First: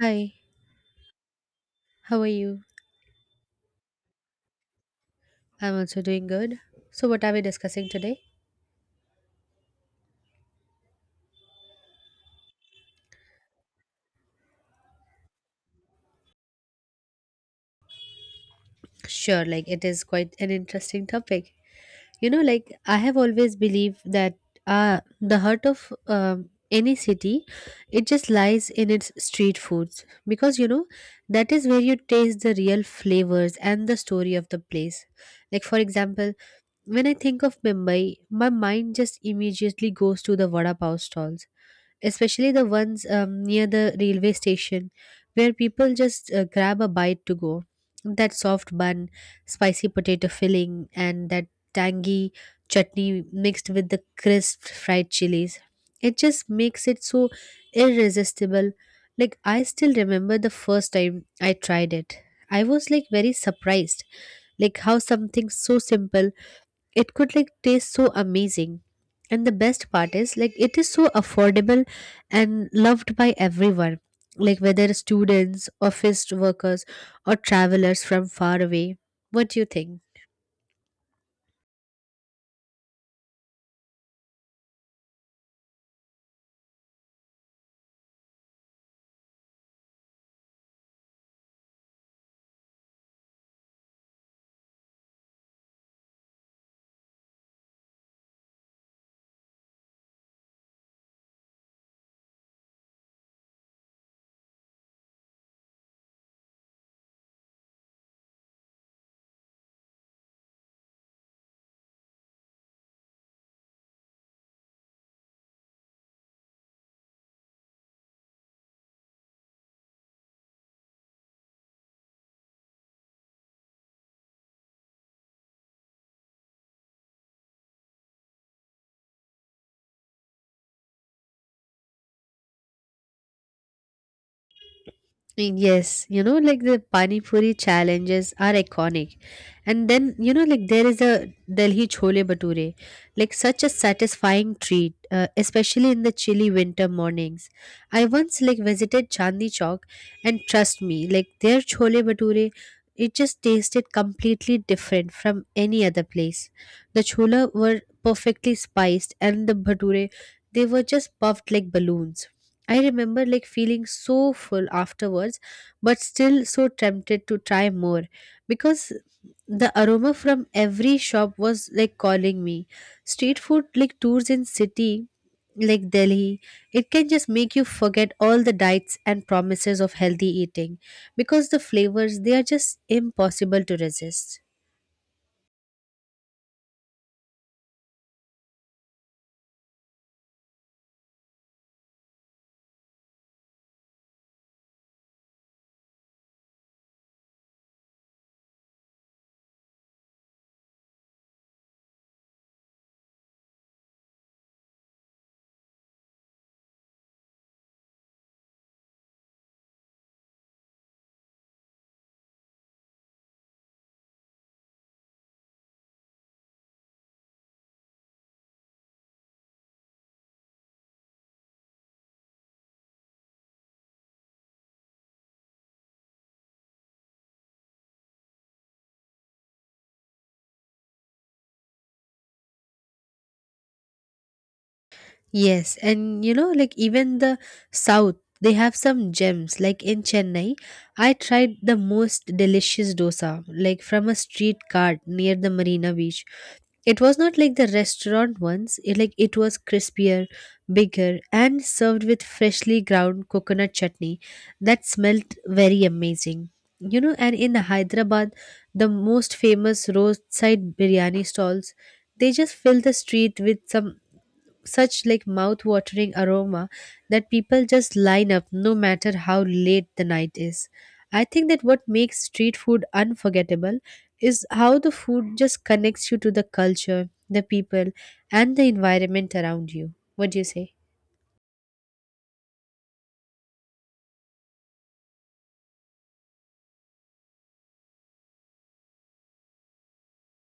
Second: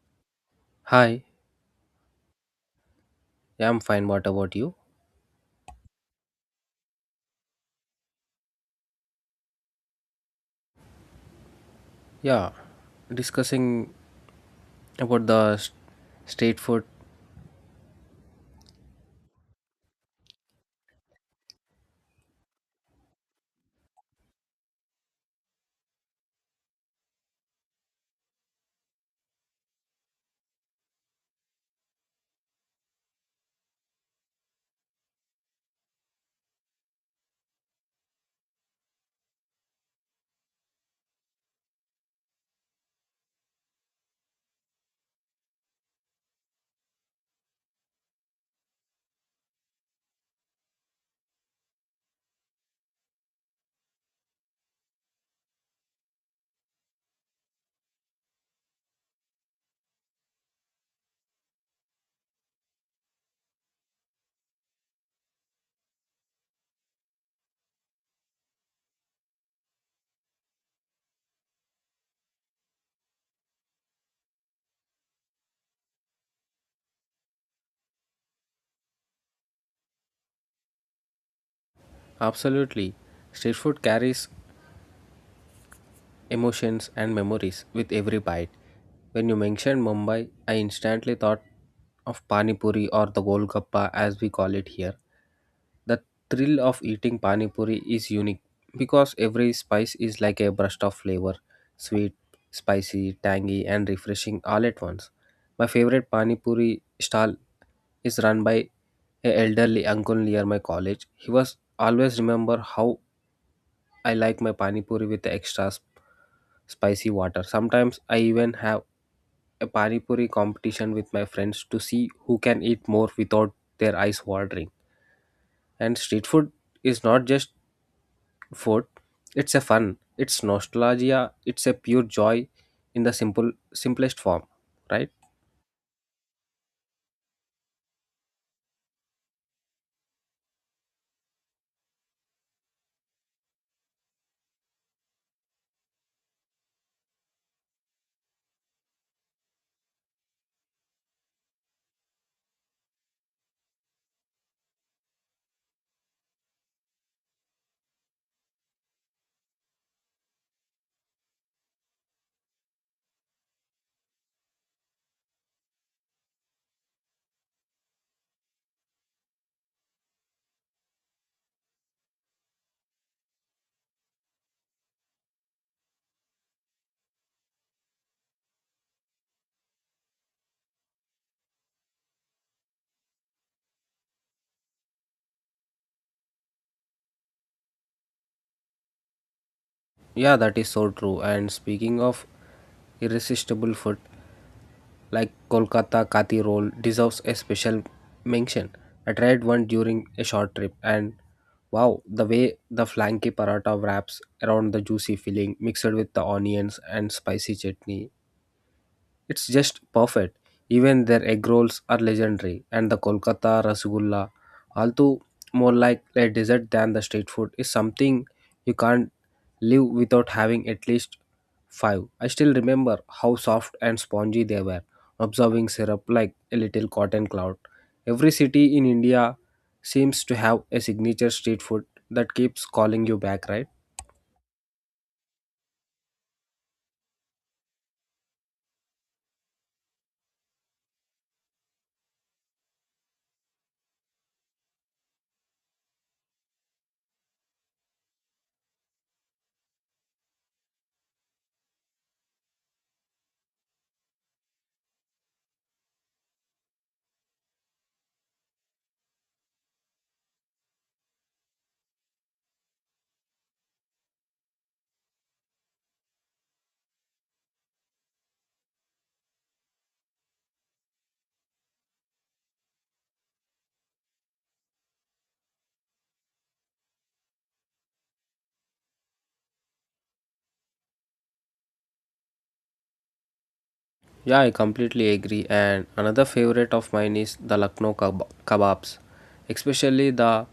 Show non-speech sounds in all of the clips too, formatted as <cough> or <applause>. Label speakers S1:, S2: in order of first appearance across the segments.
S1: Hi,
S2: Hi,
S1: how are you?
S2: yeah, I'm fine. What about you?
S1: I'm also doing good. So, what are we discussing today?
S2: Yeah, discussing about street food.
S1: Sure, like it is quite an interesting topic. You know, like I have always believed that the heart of any city, it just lies in its street foods because you know that is where you taste the real flavors and the story of the place. Like for example, when I think of Mumbai, my mind just immediately goes to the vada pav stalls especially the ones near the railway station where people just grab a bite to go. That soft bun, spicy potato filling, and that tangy chutney mixed with the crisp fried chilies. It just makes it so irresistible. Like, I still remember the first time I tried it. I was like very surprised, like how something so simple it could like taste so amazing and the best part is like it is so affordable and loved by everyone, like whether students, office workers, or travelers from far away. What do you think?
S2: Absolutely. Street food carries emotions and memories with every bite. When you mentioned Mumbai, I instantly thought of Pani Puri or the Golgappa as we call it here. The thrill of eating Pani Puri is unique because every spice is like a burst of flavor sweet, spicy, tangy, and refreshing all at once. My favorite Pani Puri stall is run by a elderly uncle near my college. He was always remember how I like my pani puri with the spicy water. Sometimes I even have a pani puri competition with my friends to see who can eat more without their eyes watering. And street food is not just food; it's a fun, it's nostalgia, it's a pure joy in the simplest form, right?
S1: Mm, yes, you know, like the Pani Puri challenges are iconic. And then, you know, like there is a Delhi Chole Bhature, like such a satisfying treat, especially in the chilly winter mornings. I once like visited Chandni Chowk and trust me, like their Chole Bhature, it just tasted completely different from any other place. The chola were perfectly spiced and the bhature, they were just puffed like balloons. I remember like feeling so full afterwards, but still so tempted to try more because the aroma from every shop was like calling me. Street food like tours in city like Delhi, it can just make you forget all the diets and promises of healthy eating because the flavors they are just impossible to resist.
S2: Yeah, that is so true. And speaking of irresistible food, like Kolkata Kathi roll deserves a special mention. I tried one during a short trip, and wow, the way the flanky paratha wraps around the juicy filling, mixed with the onions and spicy chutney, it's just perfect. Even their egg rolls are legendary, and the Kolkata Rasgulla, although more like a dessert than the street food, is something you can't live without having at least five. I still remember how soft and spongy they were, absorbing syrup like a little cotton cloud. Every city in India seems to have a signature street food that keeps calling you back, right?
S1: Yes, and you know, like even the south, they have some gems. Like in Chennai, I tried the most delicious dosa, like from a street cart near the Marina Beach. It was not like the restaurant ones, it, like it was crispier, bigger, and served with freshly ground coconut chutney that smelled very amazing. You know, and in Hyderabad, the most famous roadside biryani stalls, they just fill the street with some such like mouth-watering aroma that people just line up no matter how late the night is. I think that what makes street food unforgettable is how the food just connects you to the culture, the people, and the environment around you. What do you say?
S2: Yeah, I completely agree. And another favorite of mine is the kebabs, especially the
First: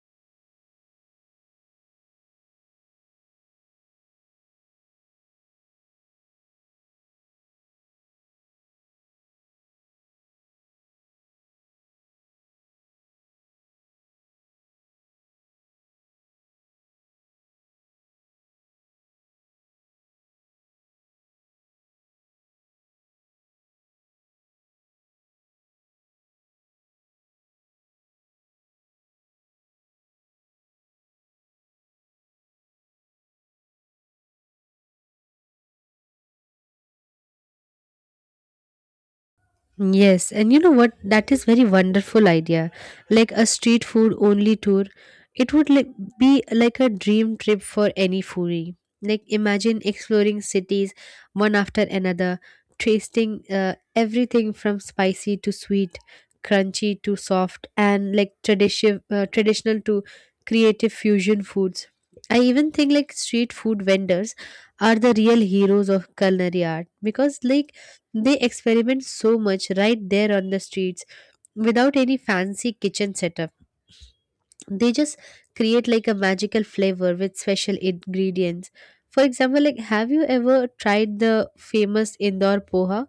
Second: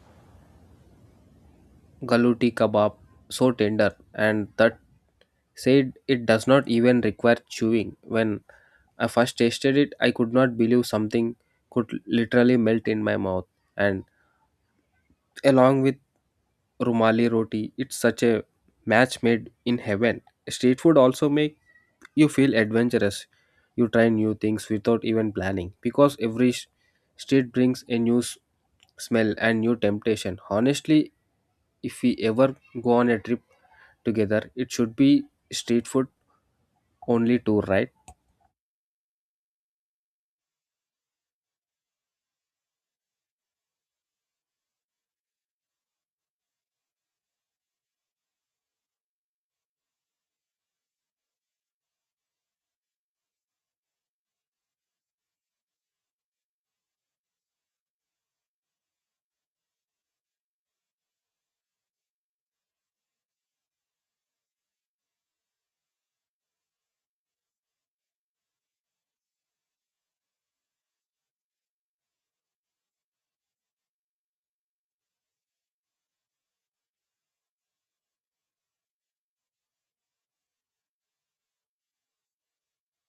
S2: galuti kebab, so tender and that said it does not even require chewing. When I first tasted it, I could not believe something could literally melt in my mouth. And along with rumali roti, it's such a match made in heaven. Street food also make You feel adventurous. You try new things without even planning because street brings a smell and new temptation. Honestly, if we ever go on a trip together, it should be street food only tour, right?
S1: Yes, and you know what? That is very wonderful idea. Like a street food only tour, it would like be like a dream trip for any foodie. Like imagine exploring cities one after another, tasting everything from spicy to sweet, crunchy to soft, and like traditional to creative fusion foods. I even think like street food vendors are the real heroes of culinary art because like they experiment so much right there on the streets without any fancy kitchen setup. They just create like a magical flavor with special ingredients. For example, like have you ever tried the famous Indore poha?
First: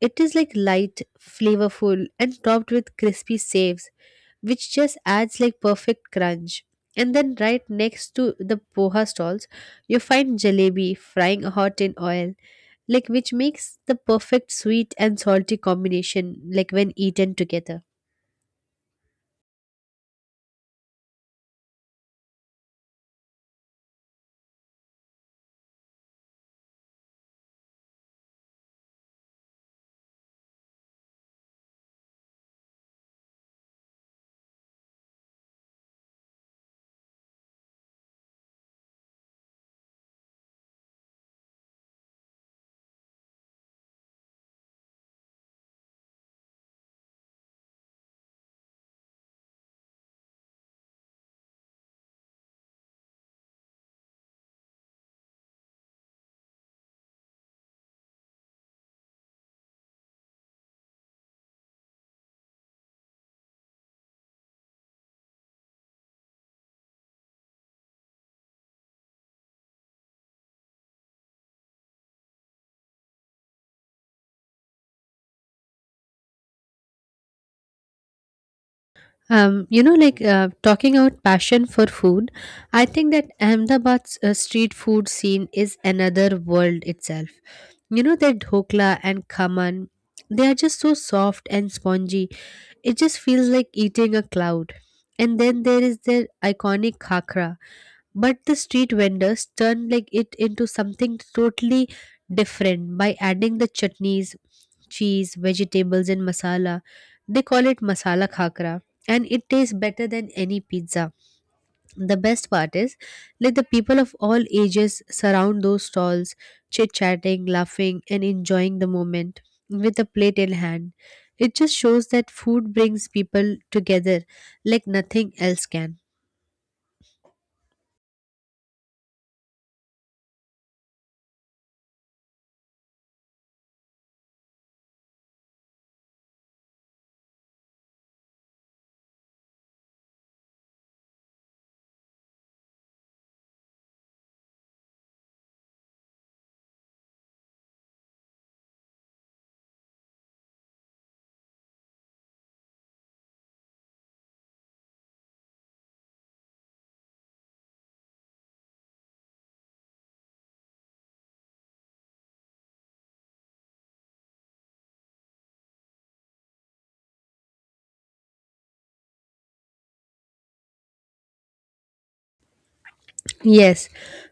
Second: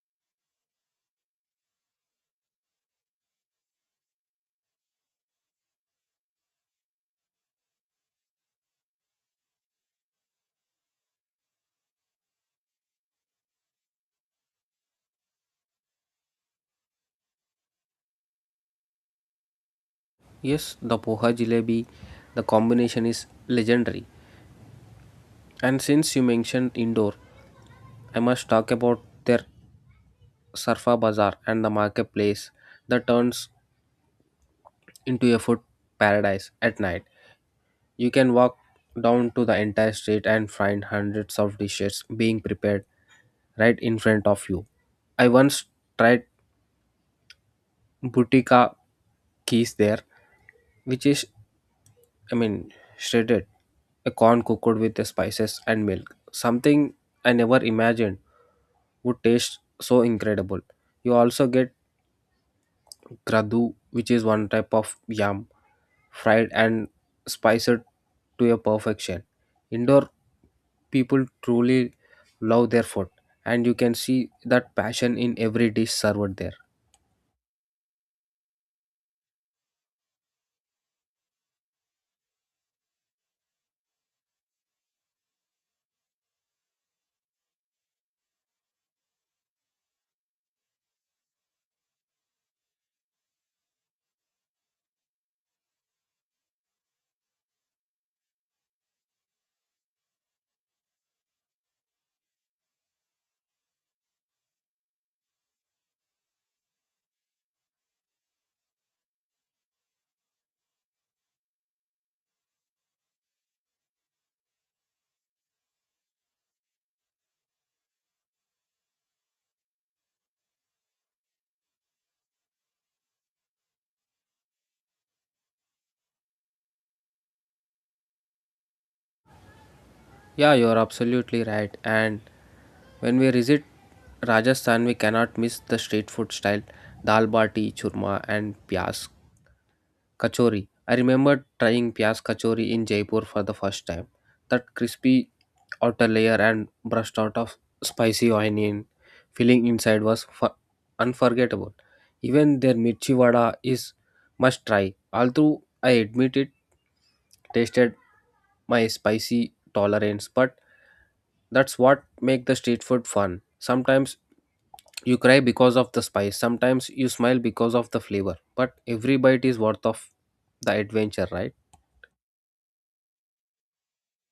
S1: It is like light, flavorful and topped with crispy saves which just adds like perfect crunch. And then right next to the poha stalls, you find jalebi frying hot in oil like which makes the perfect sweet and salty combination like when eaten together.
S2: Yes, the poha jalebi, the combination is legendary. And since you mentioned indoor, I must talk about their Sarfa Bazaar and the marketplace that turns into a food paradise at night. You can walk down to the entire street and find hundreds of dishes being prepared right in front of you. I once tried butica keys there, which is, I mean, shredded, a corn cooked with the spices and milk. Something I never imagined would taste so incredible. You also get Kradu, which is one type of yam, fried and spiced to a perfection. Indoor people truly love their food, and you can see that passion in every dish served there.
S1: Like talking about passion for food, I think that Ahmedabad's street food scene is another world itself. You know, their dhokla and khaman, they are just so soft and spongy. It just feels like eating a cloud. And then there is their iconic khakra. But the street vendors turn like it into something totally different by adding the chutneys, cheese, vegetables and masala. They call it masala khakra and it tastes better than any pizza. The best part is like the people of all ages surround those stalls, chit-chatting, laughing and enjoying the moment with a plate in hand. It just shows that food brings people together like nothing else can.
S2: Yeah, you're absolutely right. And when we visit Rajasthan, we cannot miss the street food style dal bati, churma, and pyas Kachori. I remember trying Pyaz Kachori in Jaipur for the first time. That crispy outer layer and brushed out of spicy onion filling inside was unforgettable. Even their mirchi vada is must try. Although I admit it tasted my spicy tolerance but that's what make the street food fun sometimes you cry because of the spice sometimes you smile because of the flavor but every bite is worth of the adventure right.
S1: Yes,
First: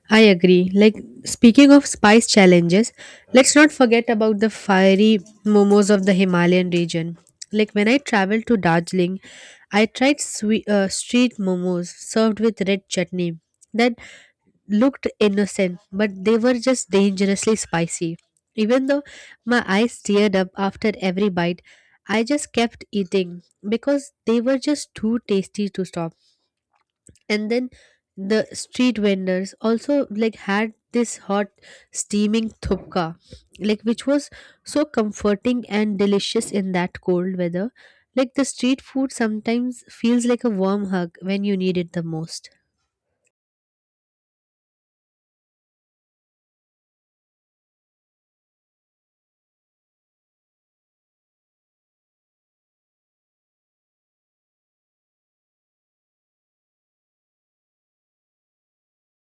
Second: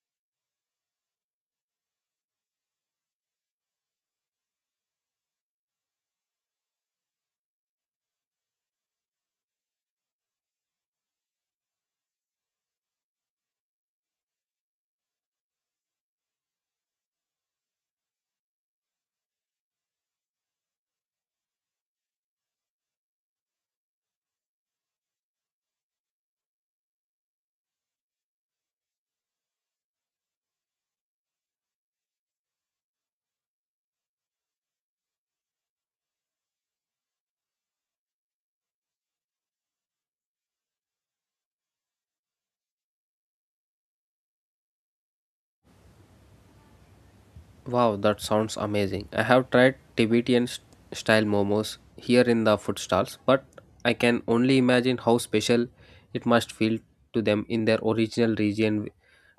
S1: I agree. Like speaking of spice challenges, let's not forget about the fiery momos of the Himalayan region. Like when I traveled to Darjeeling, I tried sweet, street momos served with red chutney that looked innocent, but they were just dangerously spicy. Even though my eyes teared up after every bite, I just kept eating because they were just too tasty to stop. And then the street vendors also like had this hot, steaming thupka, like which was so comforting and delicious in that cold weather. Like, the street food sometimes feels like a warm hug when you need it the most.
S2: Wow, that sounds amazing. I have tried style momos here in the food stalls but I can only imagine how special it must feel to them in their original region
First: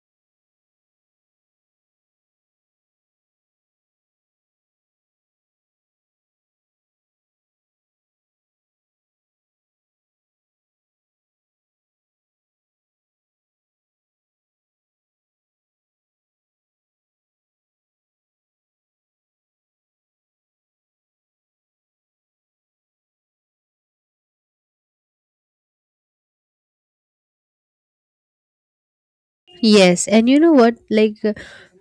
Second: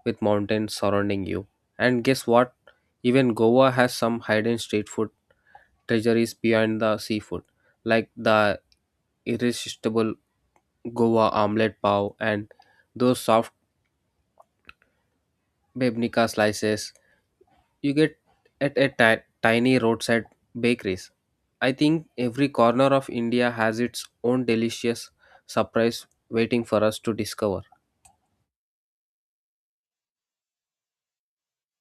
S2: with mountains surrounding you. And guess what? Even Goa has some hidden street food treasuries beyond the seafood, like the irresistible Goa omelette pav and those soft bebnica slices you get at a tiny roadside bakeries. I think every corner of India has its own delicious surprise waiting for us to discover.
S1: Yes, and you know what? Like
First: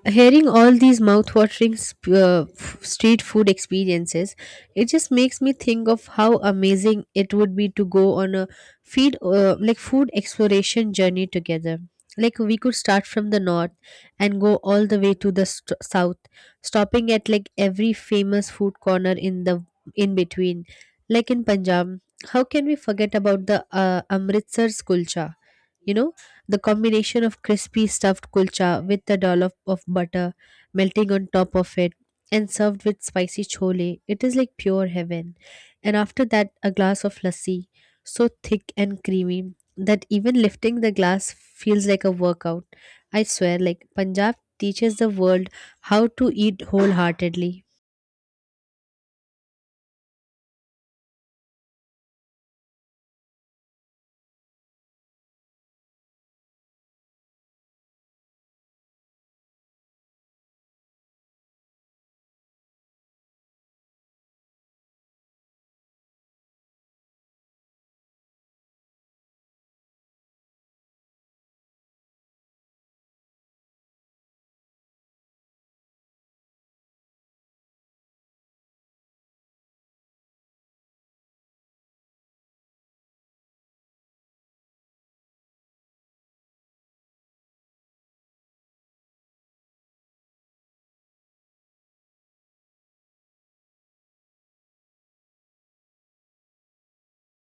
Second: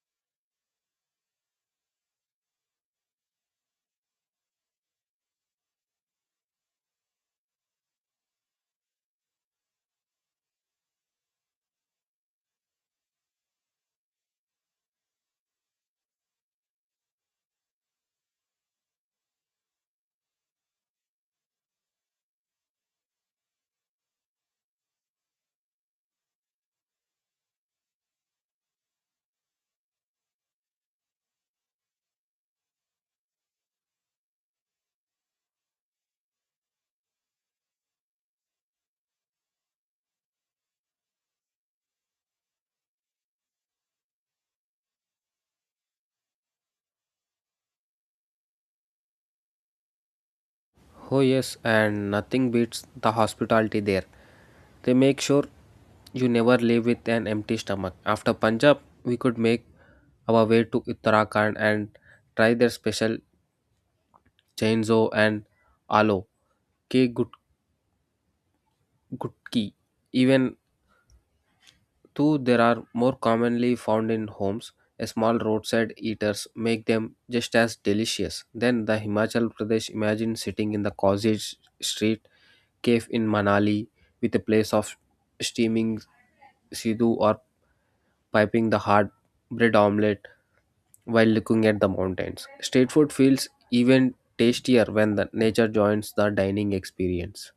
S1: hearing all these mouth-watering street food experiences, it just makes me think of how amazing it would be to go on a feed like food exploration journey together. Like we could start from the north and go all the way to the south, stopping at like every famous food corner in between. Like in Punjab, how can we forget about the Amritsar's kulcha? You know, the combination of crispy stuffed kulcha with the dollop of butter melting on top of it and served with spicy chole, it is like pure heaven. And after that, a glass of lassi, so thick and creamy that even lifting the glass feels like a workout. I swear, like Punjab teaches the world how to eat wholeheartedly.
S2: Oh yes, and nothing beats the hospitality there. They make sure you never leave with an empty stomach. After Punjab, we could make our way to Uttarakhand and try their special chainzo and alo ke gut- gutki. Even though there are more commonly found in homes, a small roadside eaters make them just as delicious. Then the Himachal Pradesh imagine sitting in the cottage street cave in Manali with a place of steaming sidhu or piping the hard bread omelette while looking at the mountains. Street food feels even tastier when the nature joins the dining experience.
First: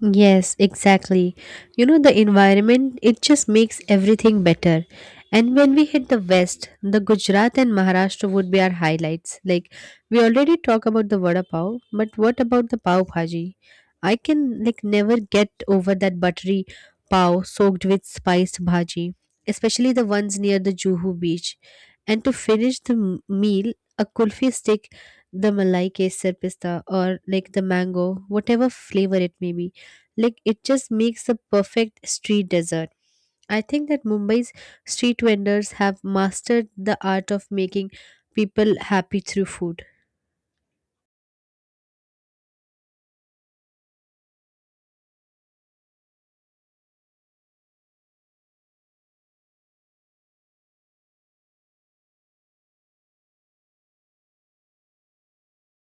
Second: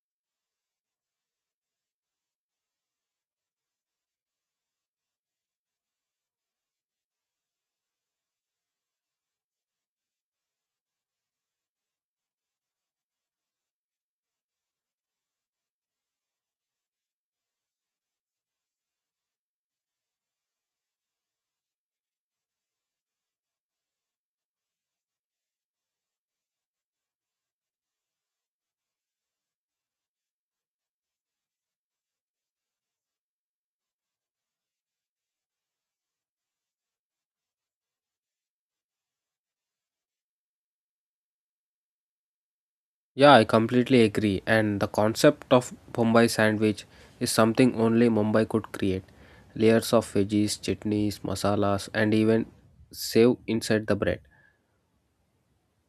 S1: Yes, exactly. You know, the environment, it just makes everything better. And when we hit the West, the Gujarat and Maharashtra would be our highlights. Like, we already talk about the vada pav, but what about the pav bhaji? I can, like, never get over that buttery pav soaked with spiced bhaji, especially the ones near the Juhu beach. And to finish the meal, a kulfi stick, the malai kesar pista, or like the mango, whatever flavor it may be, like it just makes the perfect street dessert. I think that Mumbai's street vendors have mastered the art of making people happy through food.
S2: Yeah, I completely agree. And the concept of Bombay sandwich is something only Mumbai could create. Layers of veggies, chutneys, masalas, and even save inside the bread.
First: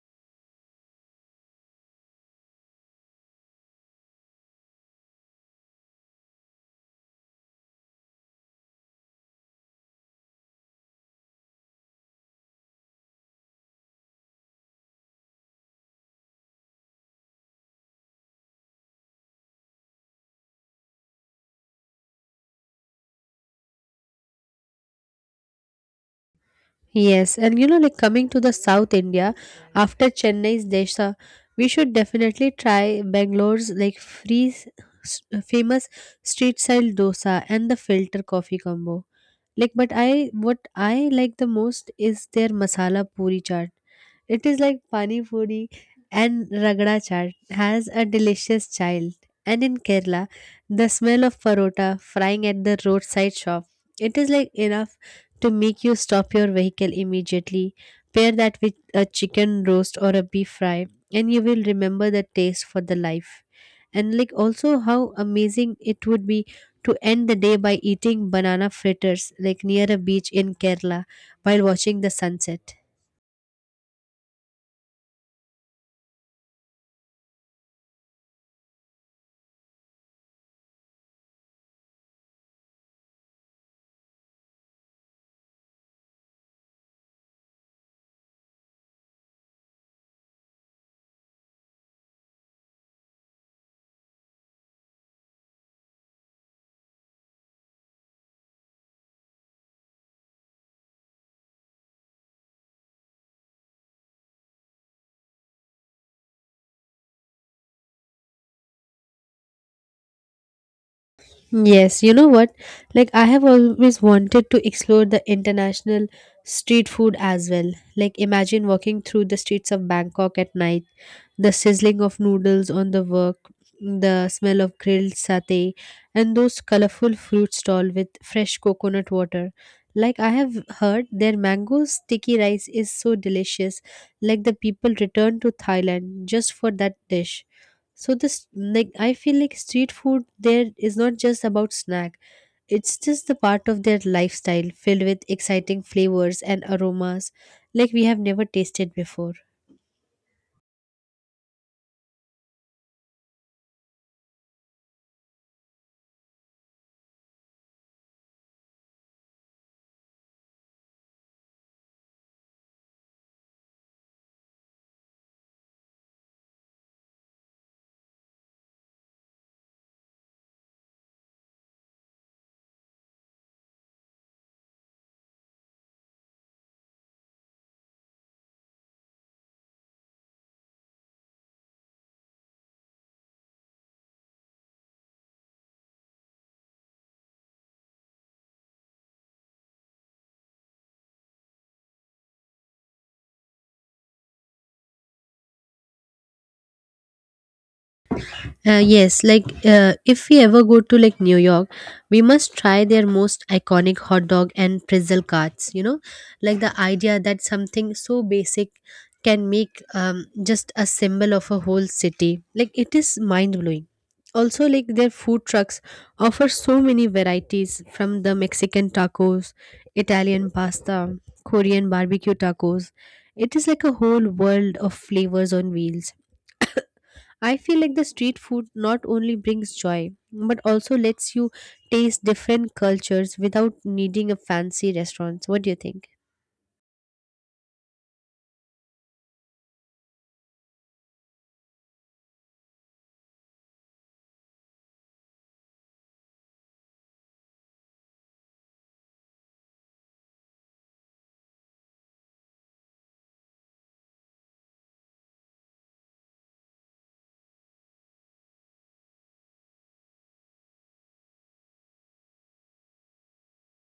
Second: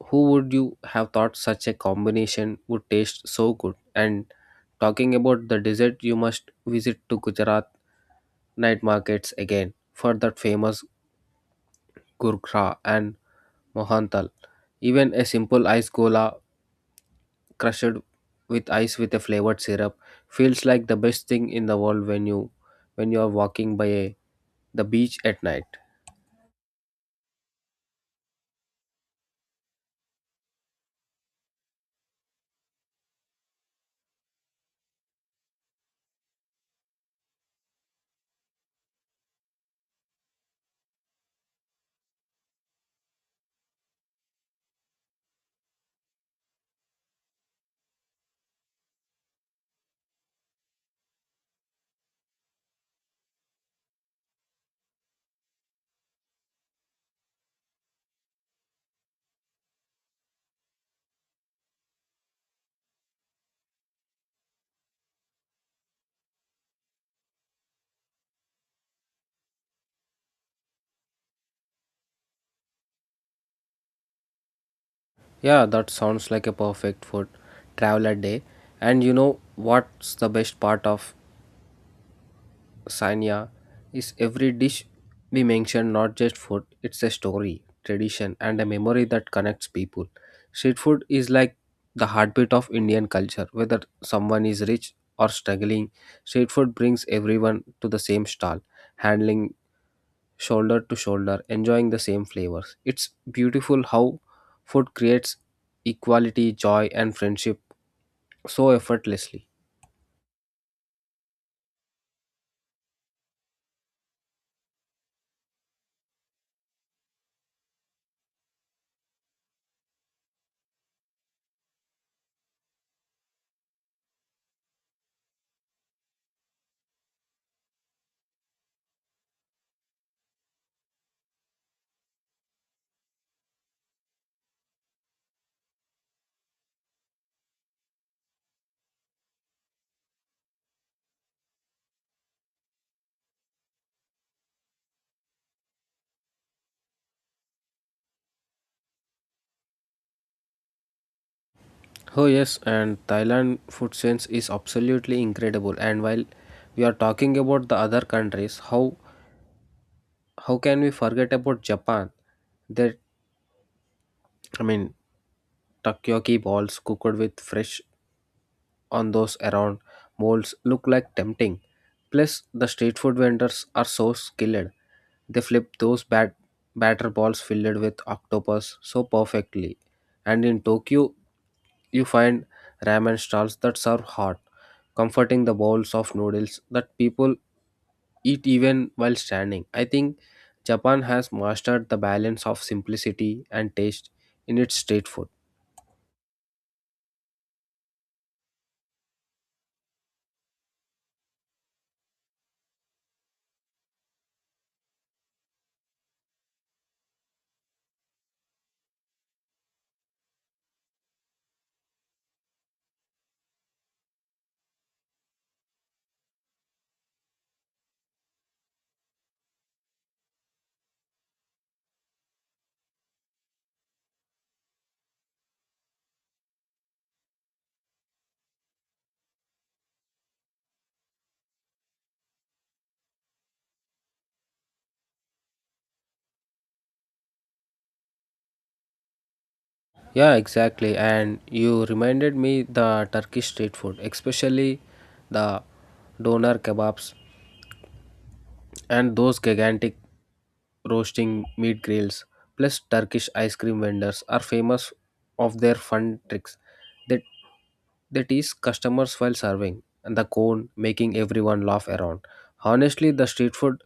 S2: Who would you have thought such a combination would taste so good? And talking about the dessert, you must visit to Gujarat night markets again for that famous gurkha and mohantal. Even a simple ice cola crushed with ice with a flavored syrup feels like the best thing in the world when you are walking by a, the beach at night.
S1: Yes, and you know, like coming to the South India, after Chennai's desha, we should definitely try Bangalore's like s- famous street style dosa and the filter coffee combo. Like but I what I like the most is their masala puri chaat. It is like pani puri and ragda chaat has a delicious child. And in Kerala, the smell of parota frying at the roadside shop, it is like enough to make you stop your vehicle immediately. Pair that with a chicken roast or a beef fry, and you will remember the taste for the life. And like also how amazing it would be to end the day by eating banana fritters like near a beach in Kerala while watching the sunset.
S2: Yeah, that sounds like a perfect food traveler day. And you know what's the best part of Sanya is every dish we mention not just food, it's a story, tradition, and a memory that connects people. Street food is like the heartbeat of Indian culture, whether someone is rich or struggling. Street food brings everyone to the same stall, handling shoulder to shoulder, enjoying the same flavors. It's beautiful how food creates equality, joy, and friendship so effortlessly.
S1: Yes, you know what? Like, I have always wanted to explore the international street food as well. Like, imagine walking through the streets of Bangkok at night, the sizzling of noodles on the wok, the smell of grilled satay, and those colorful fruit stall with fresh coconut water. Like I have heard, their mango sticky rice is so delicious. Like the people return to Thailand just for that dish. So this like I feel like street food there is not just about snack. It's just the part of their lifestyle filled with exciting flavors and aromas like we have never tasted before.
S2: Oh yes, and Thailand food sense is absolutely incredible. And while we are talking about the other countries, how can we forget about Japan? That I mean, takoyaki balls cooked with fresh on those around molds look like tempting. Plus, the street food vendors are so skilled. They flip those batter balls filled with octopus so perfectly. And in Tokyo, you find ramen stalls that serve hot, comforting the bowls of noodles that people eat even while standing. I think Japan has mastered the balance of simplicity and taste in its street food.
S1: Yes, like if we ever go to like New York, we must try their most iconic hot dog and pretzel carts. You know, like the idea that something so basic can make just a symbol of a whole city. Like it is mind blowing. Also, like their food trucks offer so many varieties from the Mexican tacos, Italian pasta, Korean barbecue tacos. It is like a whole world of flavors on wheels. I feel like the street food not only brings joy but also lets you taste different cultures without needing a fancy restaurant. What do you think?
S2: Yeah, exactly. And you reminded me the Turkish street food, especially the doner kebabs and those gigantic roasting, meat grills, plus Turkish ice cream vendors are famous of their fun tricks that they tease customers while serving and the cone making everyone laugh around. Honestly, the street food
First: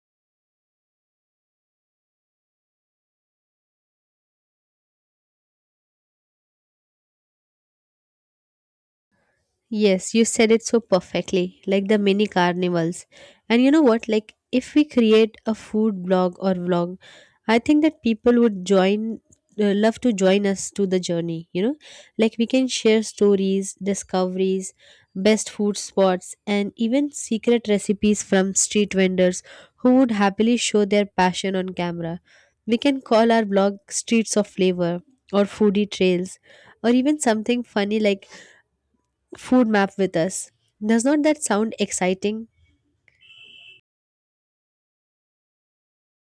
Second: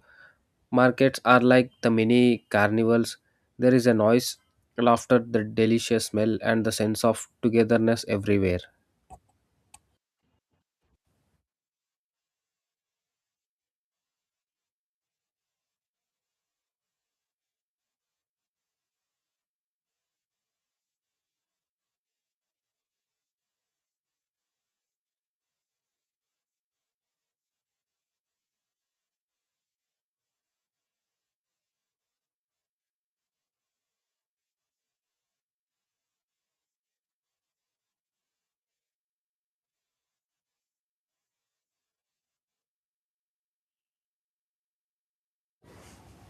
S2: markets are like the mini carnivals. There is a noise, laughter, the delicious smell, and the sense of togetherness everywhere.
S1: Yes, you said it so perfectly, like the mini carnivals. And you know what? Like, if we create a food blog or vlog, I think that people would love to join us to the journey, you know? Like, we can share stories, discoveries, best food spots, and even secret recipes from street vendors who would happily show their passion on camera. We can call our blog Streets of Flavor or Foodie Trails or even something funny like food map with us. Does not that sound exciting?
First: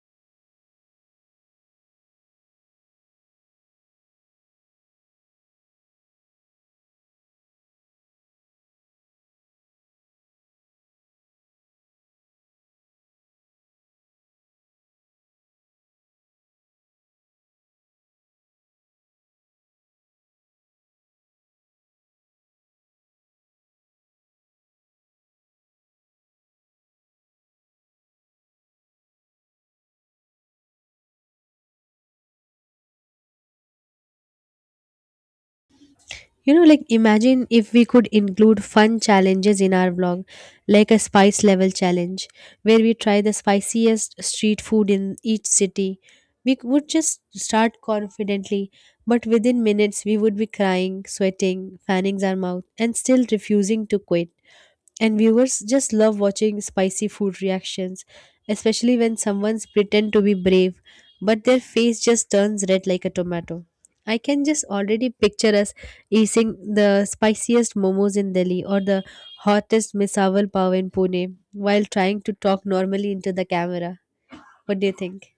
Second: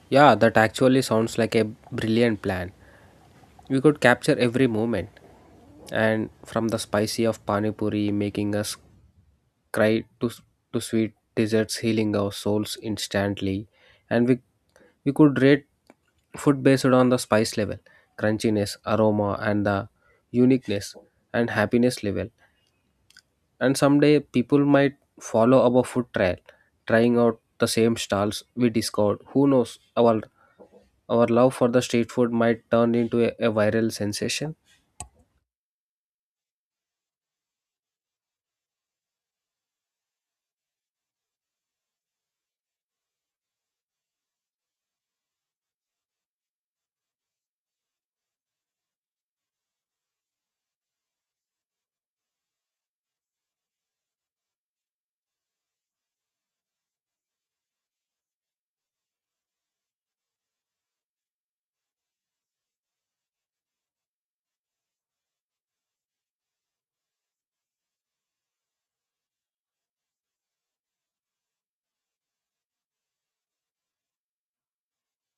S2: Yeah, that actually sounds like a brilliant plan. We could capture every moment, and from the spicy of pani puri making us cry to to sweet desserts healing our souls instantly, and we could rate food based on the spice level, crunchiness, aroma, and the uniqueness and happiness level and someday people might follow our food trail trying out the same stalls we discovered who knows our love for the street food might turn into a viral sensation.
S1: You know, like imagine if we could include fun challenges in our vlog, like a spice level challenge, where we try the spiciest street food in each city. We would just start confidently, but within minutes we would be crying, sweating, fanning our mouth, and still refusing to quit. And viewers just love watching spicy food reactions, especially when someone's pretend to be brave, but their face just turns red like a tomato. I can just already picture us eating the spiciest momos in Delhi or the hottest misawal pav in Pune while trying to talk normally into the camera. What do you think?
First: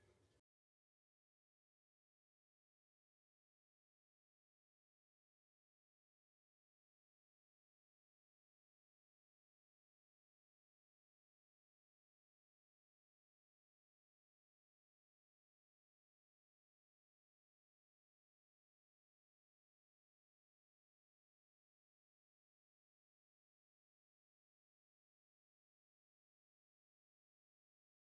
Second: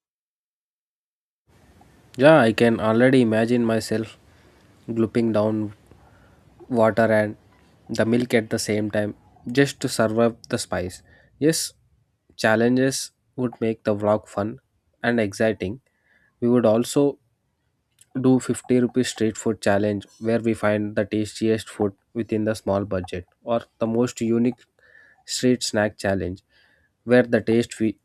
S2: Yeah, I can already imagine myself gulping down water and the milk at the same time just to survive the spice. Yes, challenges would make the vlog fun and exciting. We would also do 50 rupees street food challenge where we find the tastiest food within the small budget or the most unique street snack challenge where the taste we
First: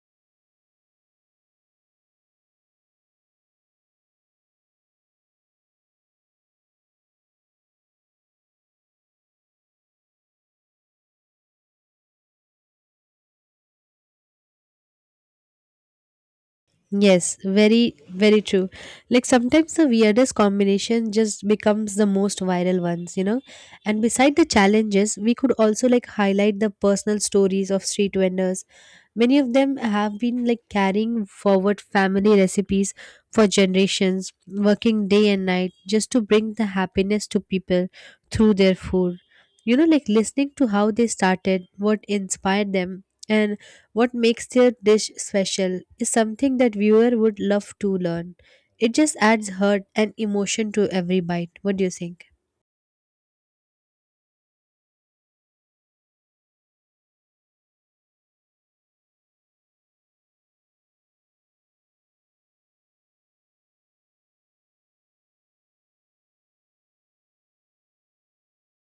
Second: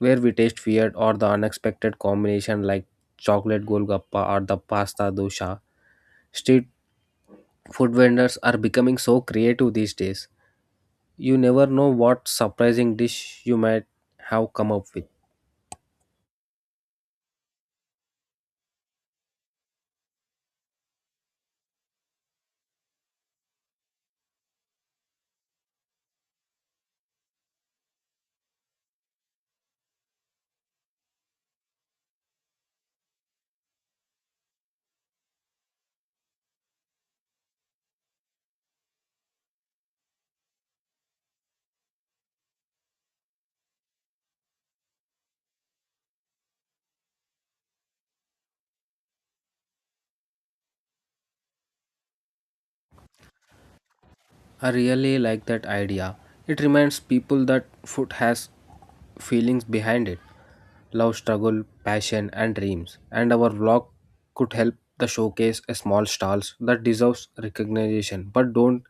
S2: where we taste weird or the unexpected combination like chocolate golgappa or the pasta dosha. Street food vendors are becoming so creative these days, you never know what surprising dish you might have come up with.
S1: Yes, very, very true. Like sometimes the weirdest combination just becomes the most viral ones, And beside the challenges, we could also like highlight the personal stories of street vendors. Many of them have been like carrying forward family recipes for generations, working day and night just to bring the happiness to people through their food. You know, like listening to how they started, what inspired them, and what makes their dish special is something that viewer would love to learn. It just adds heart and emotion to every bite. What do you think?
S2: I really like that idea. It reminds people that food has feelings behind it love, struggle, passion, and dreams. And our vlog could help the showcase a small stalls that deserves recognition but don't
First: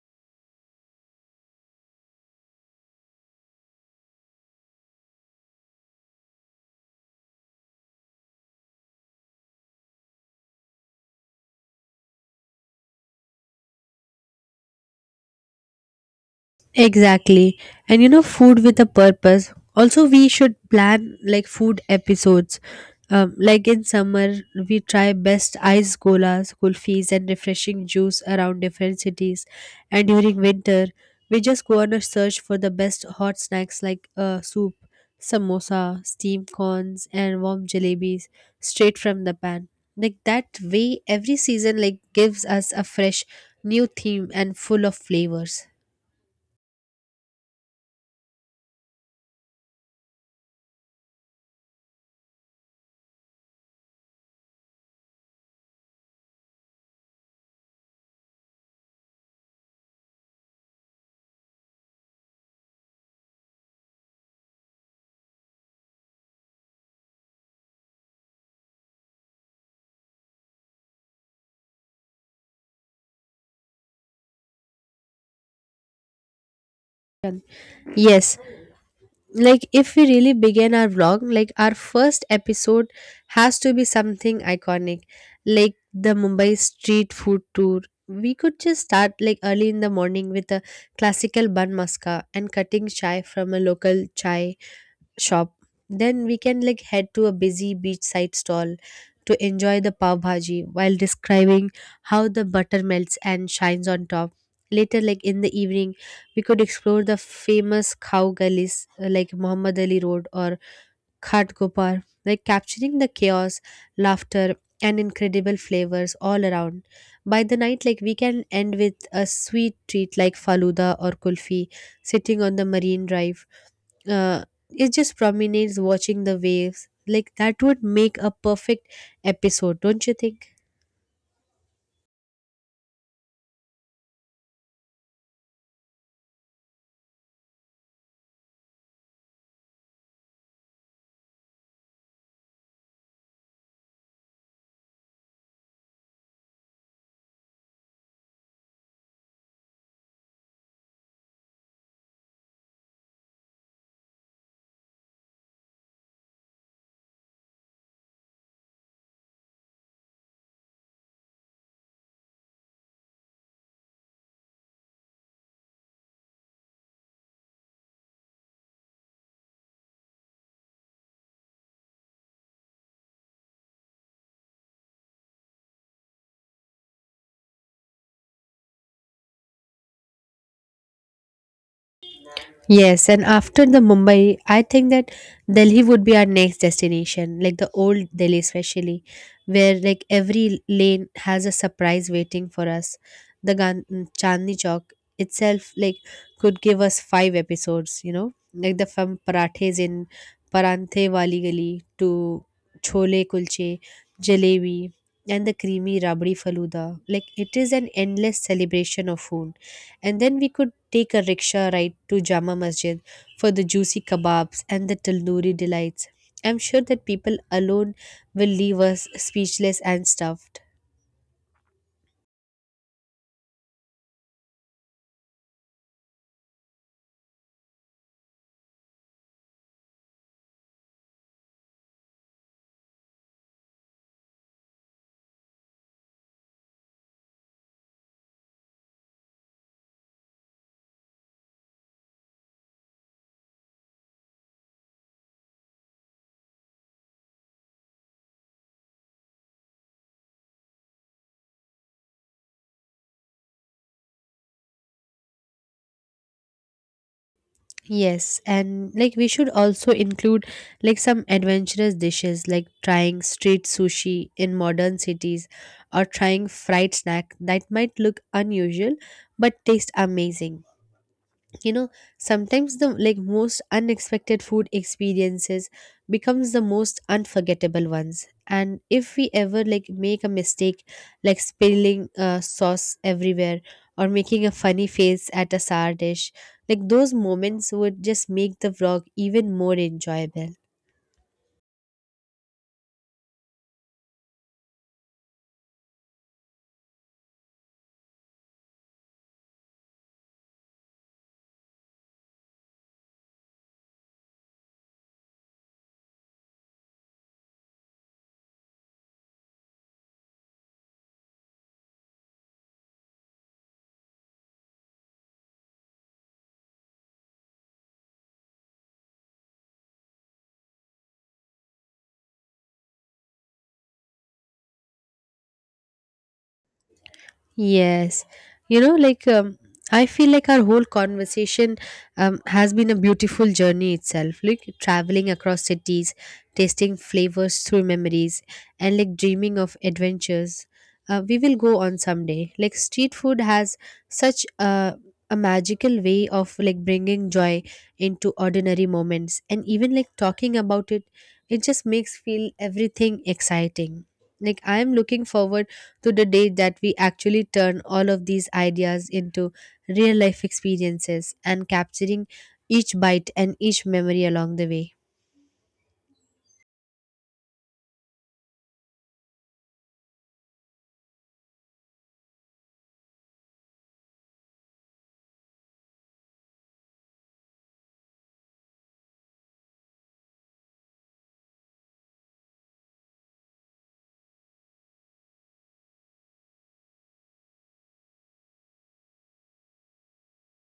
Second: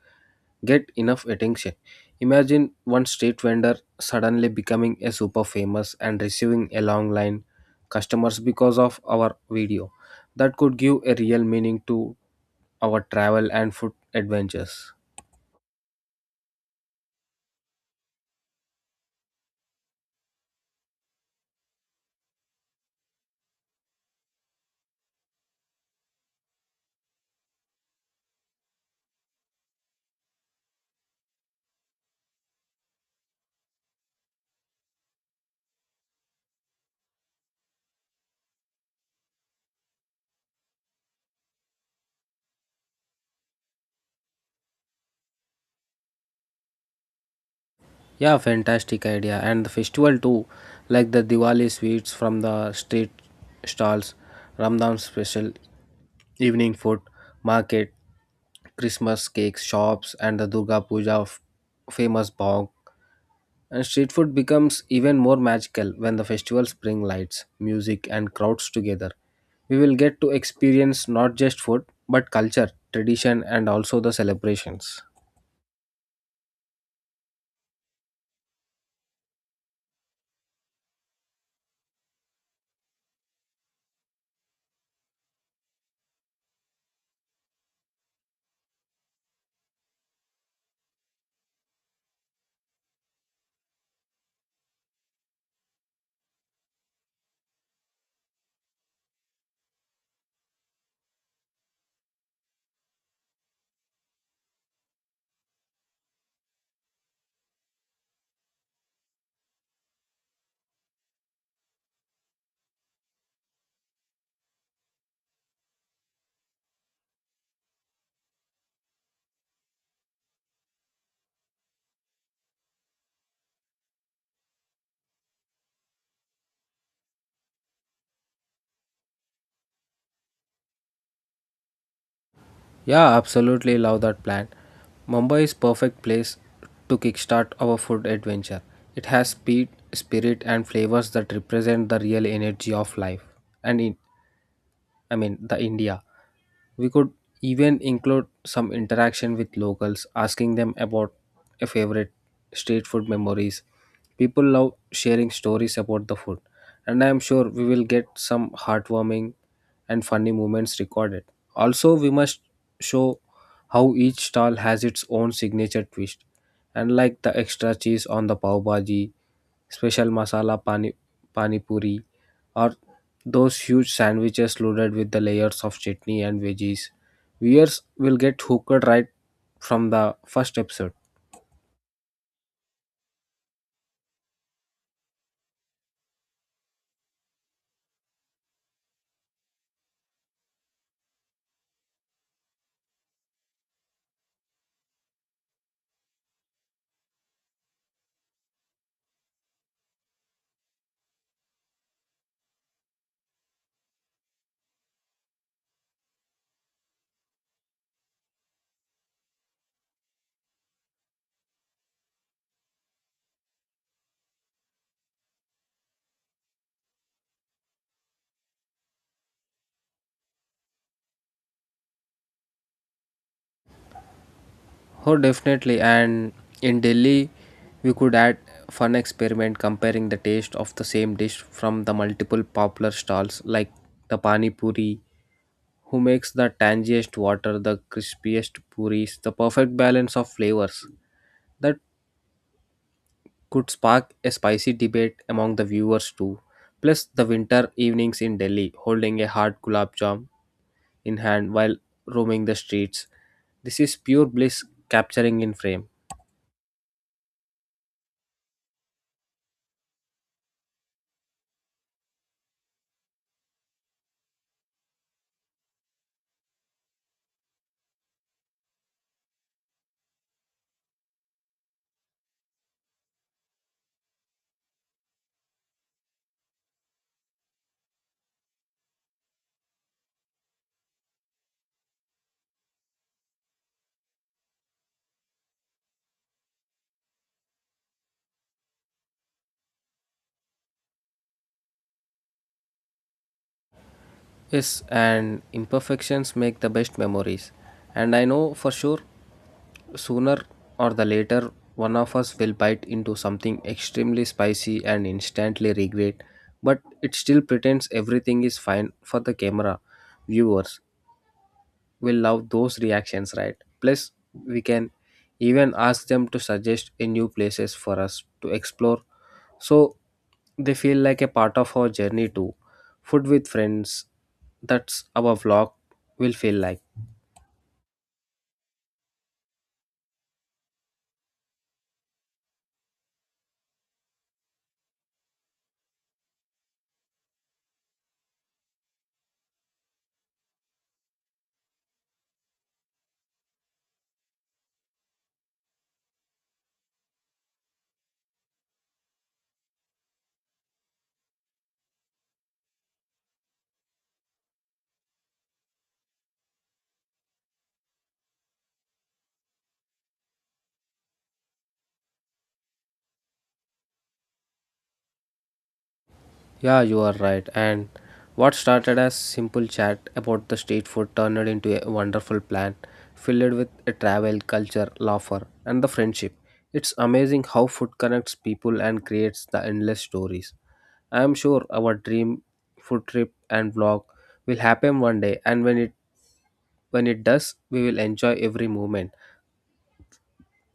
S2: get enough attention. Imagine one street vendor suddenly becoming a super famous and receiving a long line customers because of our video. That could give a real meaning to our travel and food adventures.
S1: Exactly. And you know, food with a purpose. Also, we should plan like food episodes. Like in summer, we try best ice golas, kulfis, and refreshing juice around different cities. And during winter, we just go on a search for the best hot snacks like soup, samosa, steamed corns, and warm jalebis straight from the pan. Like that way, every season like gives us a fresh new theme and full of flavors.
S2: Yeah, fantastic idea. And the festival too, like the Diwali sweets from the street stalls, Ramadan special, evening food, market, Christmas cakes shops, and the Durga Puja famous bog. And street food becomes even more magical when the festivals bring lights, music, and crowds together. We will get to experience not just food, but culture, tradition, and also the celebrations.
S1: Yes, like if we really begin our vlog, like our first episode has to be something iconic like the Mumbai street food tour. We could just start like early in the morning with a classical bun maska and cutting chai from a local chai shop. Then we can like head to a busy beachside stall to enjoy the pav bhaji while describing how the butter melts and shines on top. Later, like in the evening, we could explore the famous cow gullies, like Muhammad Ali Road or Khat Gopar, like capturing the chaos, laughter, and incredible flavors all around. By the night, like we can end with a sweet treat like faluda or kulfi sitting on the marine drive uh, it just promenades, watching the waves. Like that would make a perfect episode, don't you think?
S2: Yeah, absolutely love that plan. Mumbai is perfect place to kickstart our food adventure. It has speed, spirit and flavors that represent the real energy of life and in I mean, the India. We could even include some interaction with locals, asking them about a favorite street food memories. People love sharing stories about the food, and I am sure we will get some heartwarming and funny moments recorded. Also, we must show how each stall has its own signature twist, and like the extra cheese on the pav bhaji, special masala pani puri, or those huge sandwiches loaded with the layers of chutney and veggies. Viewers will get hooked right from the first episode.
S1: Yes, and after the Mumbai, I think that Delhi would be our next destination, like the old Delhi especially, where like every lane has a surprise waiting for us. The Gan- Chandni Chowk itself like could give us five episodes, you know, like the from parathes in Paranthe Wali Gali to Chole Kulche, Jalebi, and the creamy Rabdi Faluda. Like it is an endless celebration of food, and then we could take a rickshaw ride to Jama Masjid for the juicy kebabs and the tandoori delights. I'm sure that people alone will leave us speechless and stuffed.
S2: Oh, definitely. And in Delhi, we could add fun experiment comparing the taste of the same dish from the multiple popular stalls like the pani puri, who makes the tangiest water, the crispiest puris, the perfect balance of flavors. That could spark a spicy debate among the viewers too. Plus, the winter evenings in Delhi, holding a hot gulab jam in hand while roaming the streets. This is pure bliss capturing in frame.
S1: Yes, and like we should also include like some adventurous dishes like trying street sushi in modern cities or trying fried snack that might look unusual but taste amazing. You know, sometimes the like most unexpected food experiences becomes the most unforgettable ones, and if we ever like make a mistake, like spilling sauce everywhere or making a funny face at a sour dish, like those moments would just make the vlog even more enjoyable.
S2: Yes, and imperfections make the best memories. And I know for sure, sooner or the later, one of us will bite into something extremely spicy and instantly regret. But it still pretends everything is fine for the camera viewers will love those reactions, right? Plus, we can even ask them to suggest a new places for us to explore. So they feel like a part of our journey too. Food with friends, that's our vlog will feel like.
S1: Yes. You know, like, I feel like our whole conversation has been a beautiful journey itself. Like traveling across cities, tasting flavors through memories, and like dreaming of adventures. We will go on someday. Like street food has such a magical way of like bringing joy into ordinary moments, and even like talking about it, it just makes feel everything exciting. Like I am looking forward to the day that we actually turn all of these ideas into real life experiences and capturing each bite and each memory along the way.
S2: Yeah, you are right. And what started as simple chat about the street food turned into a wonderful plan filled with a travel, culture, laughter, and the friendship. It's amazing how food connects people and creates the endless stories. I am sure our dream food trip and vlog will happen one day, and when it does, we will enjoy every moment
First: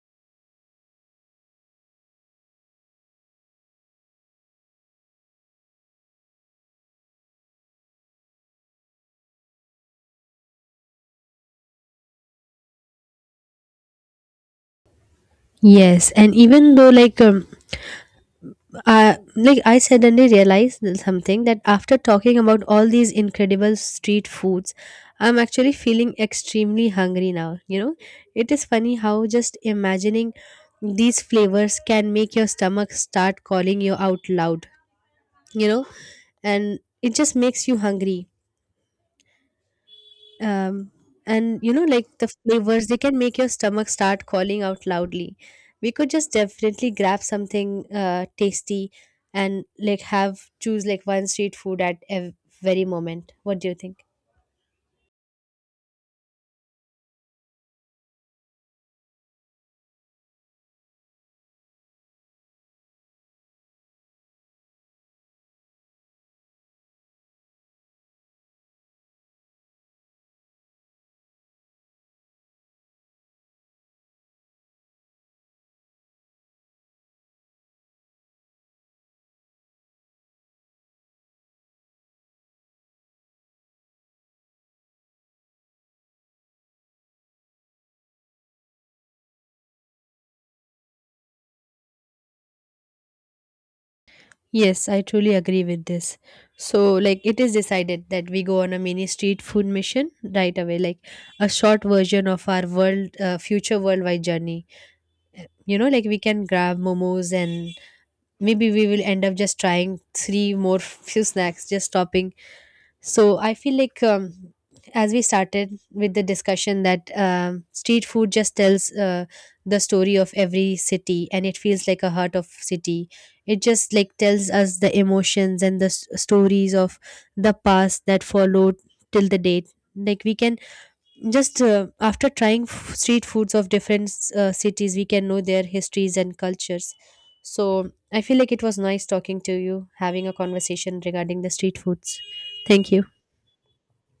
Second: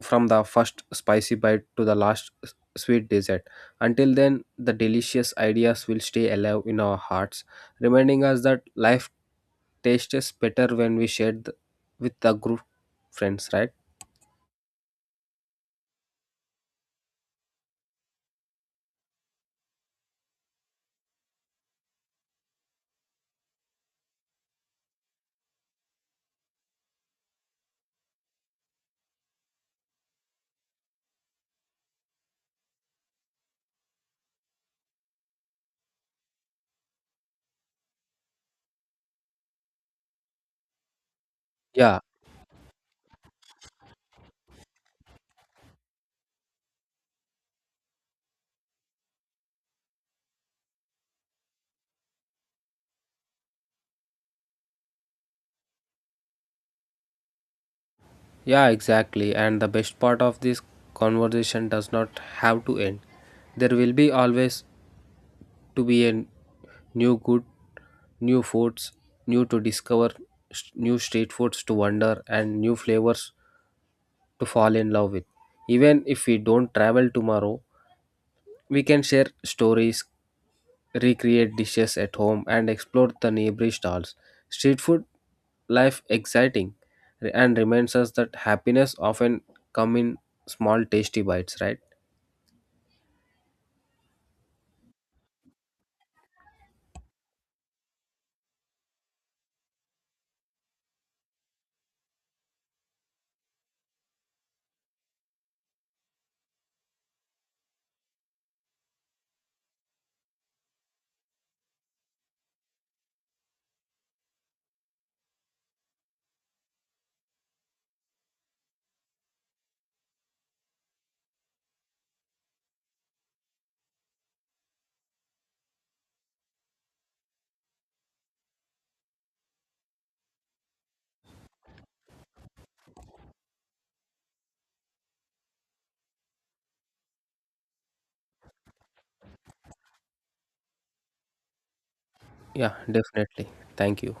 S2: from the first spicy bite to the last sweet dessert. Until then, the delicious ideas will stay alive in our hearts, reminding us that life tastes better when we share with the group friends, right?
S1: Yes, and even though like I suddenly realized that something that after talking about all these incredible street foods, I'm actually feeling extremely hungry now, you know. It is funny how just imagining these flavors can make your stomach start calling you out loud, you know, and it just makes you hungry. um, and you know,
S2: Yeah,
S1: like the flavors, they can make your stomach start calling out loudly. We could just definitely grab something tasty and like have choose like one street food at a very moment. What do you think?
S2: yeah, exactly. And the best part of this conversation does not have to end. There will be always to be a new good, new foods, new to discover, new street foods to wonder, and new flavors to fall in love with. Even if we don't travel tomorrow, we can share stories, recreate dishes at home, and explore the neighboring stalls. Street food life exciting and reminds us that happiness often come in small tasty bites, right?
S1: Yes, I truly agree with this. So, like, it is decided that we go on a mini street food mission right away, like a short version of our world, future worldwide journey. You know, like we can grab momos and maybe we will end up just trying three more <laughs> few snacks just stopping. So I feel like as we started with the discussion that street food just tells the story of every city, and it feels like a heart of city. It just like tells us the emotions and the stories of the past that followed till the date. Like we can just after trying street foods of different cities, we can know their histories and cultures. So I feel like it was nice talking to you, having a conversation regarding the street foods.
S2: Yeah,
S1: Thank you.
S2: definitely. Thank you.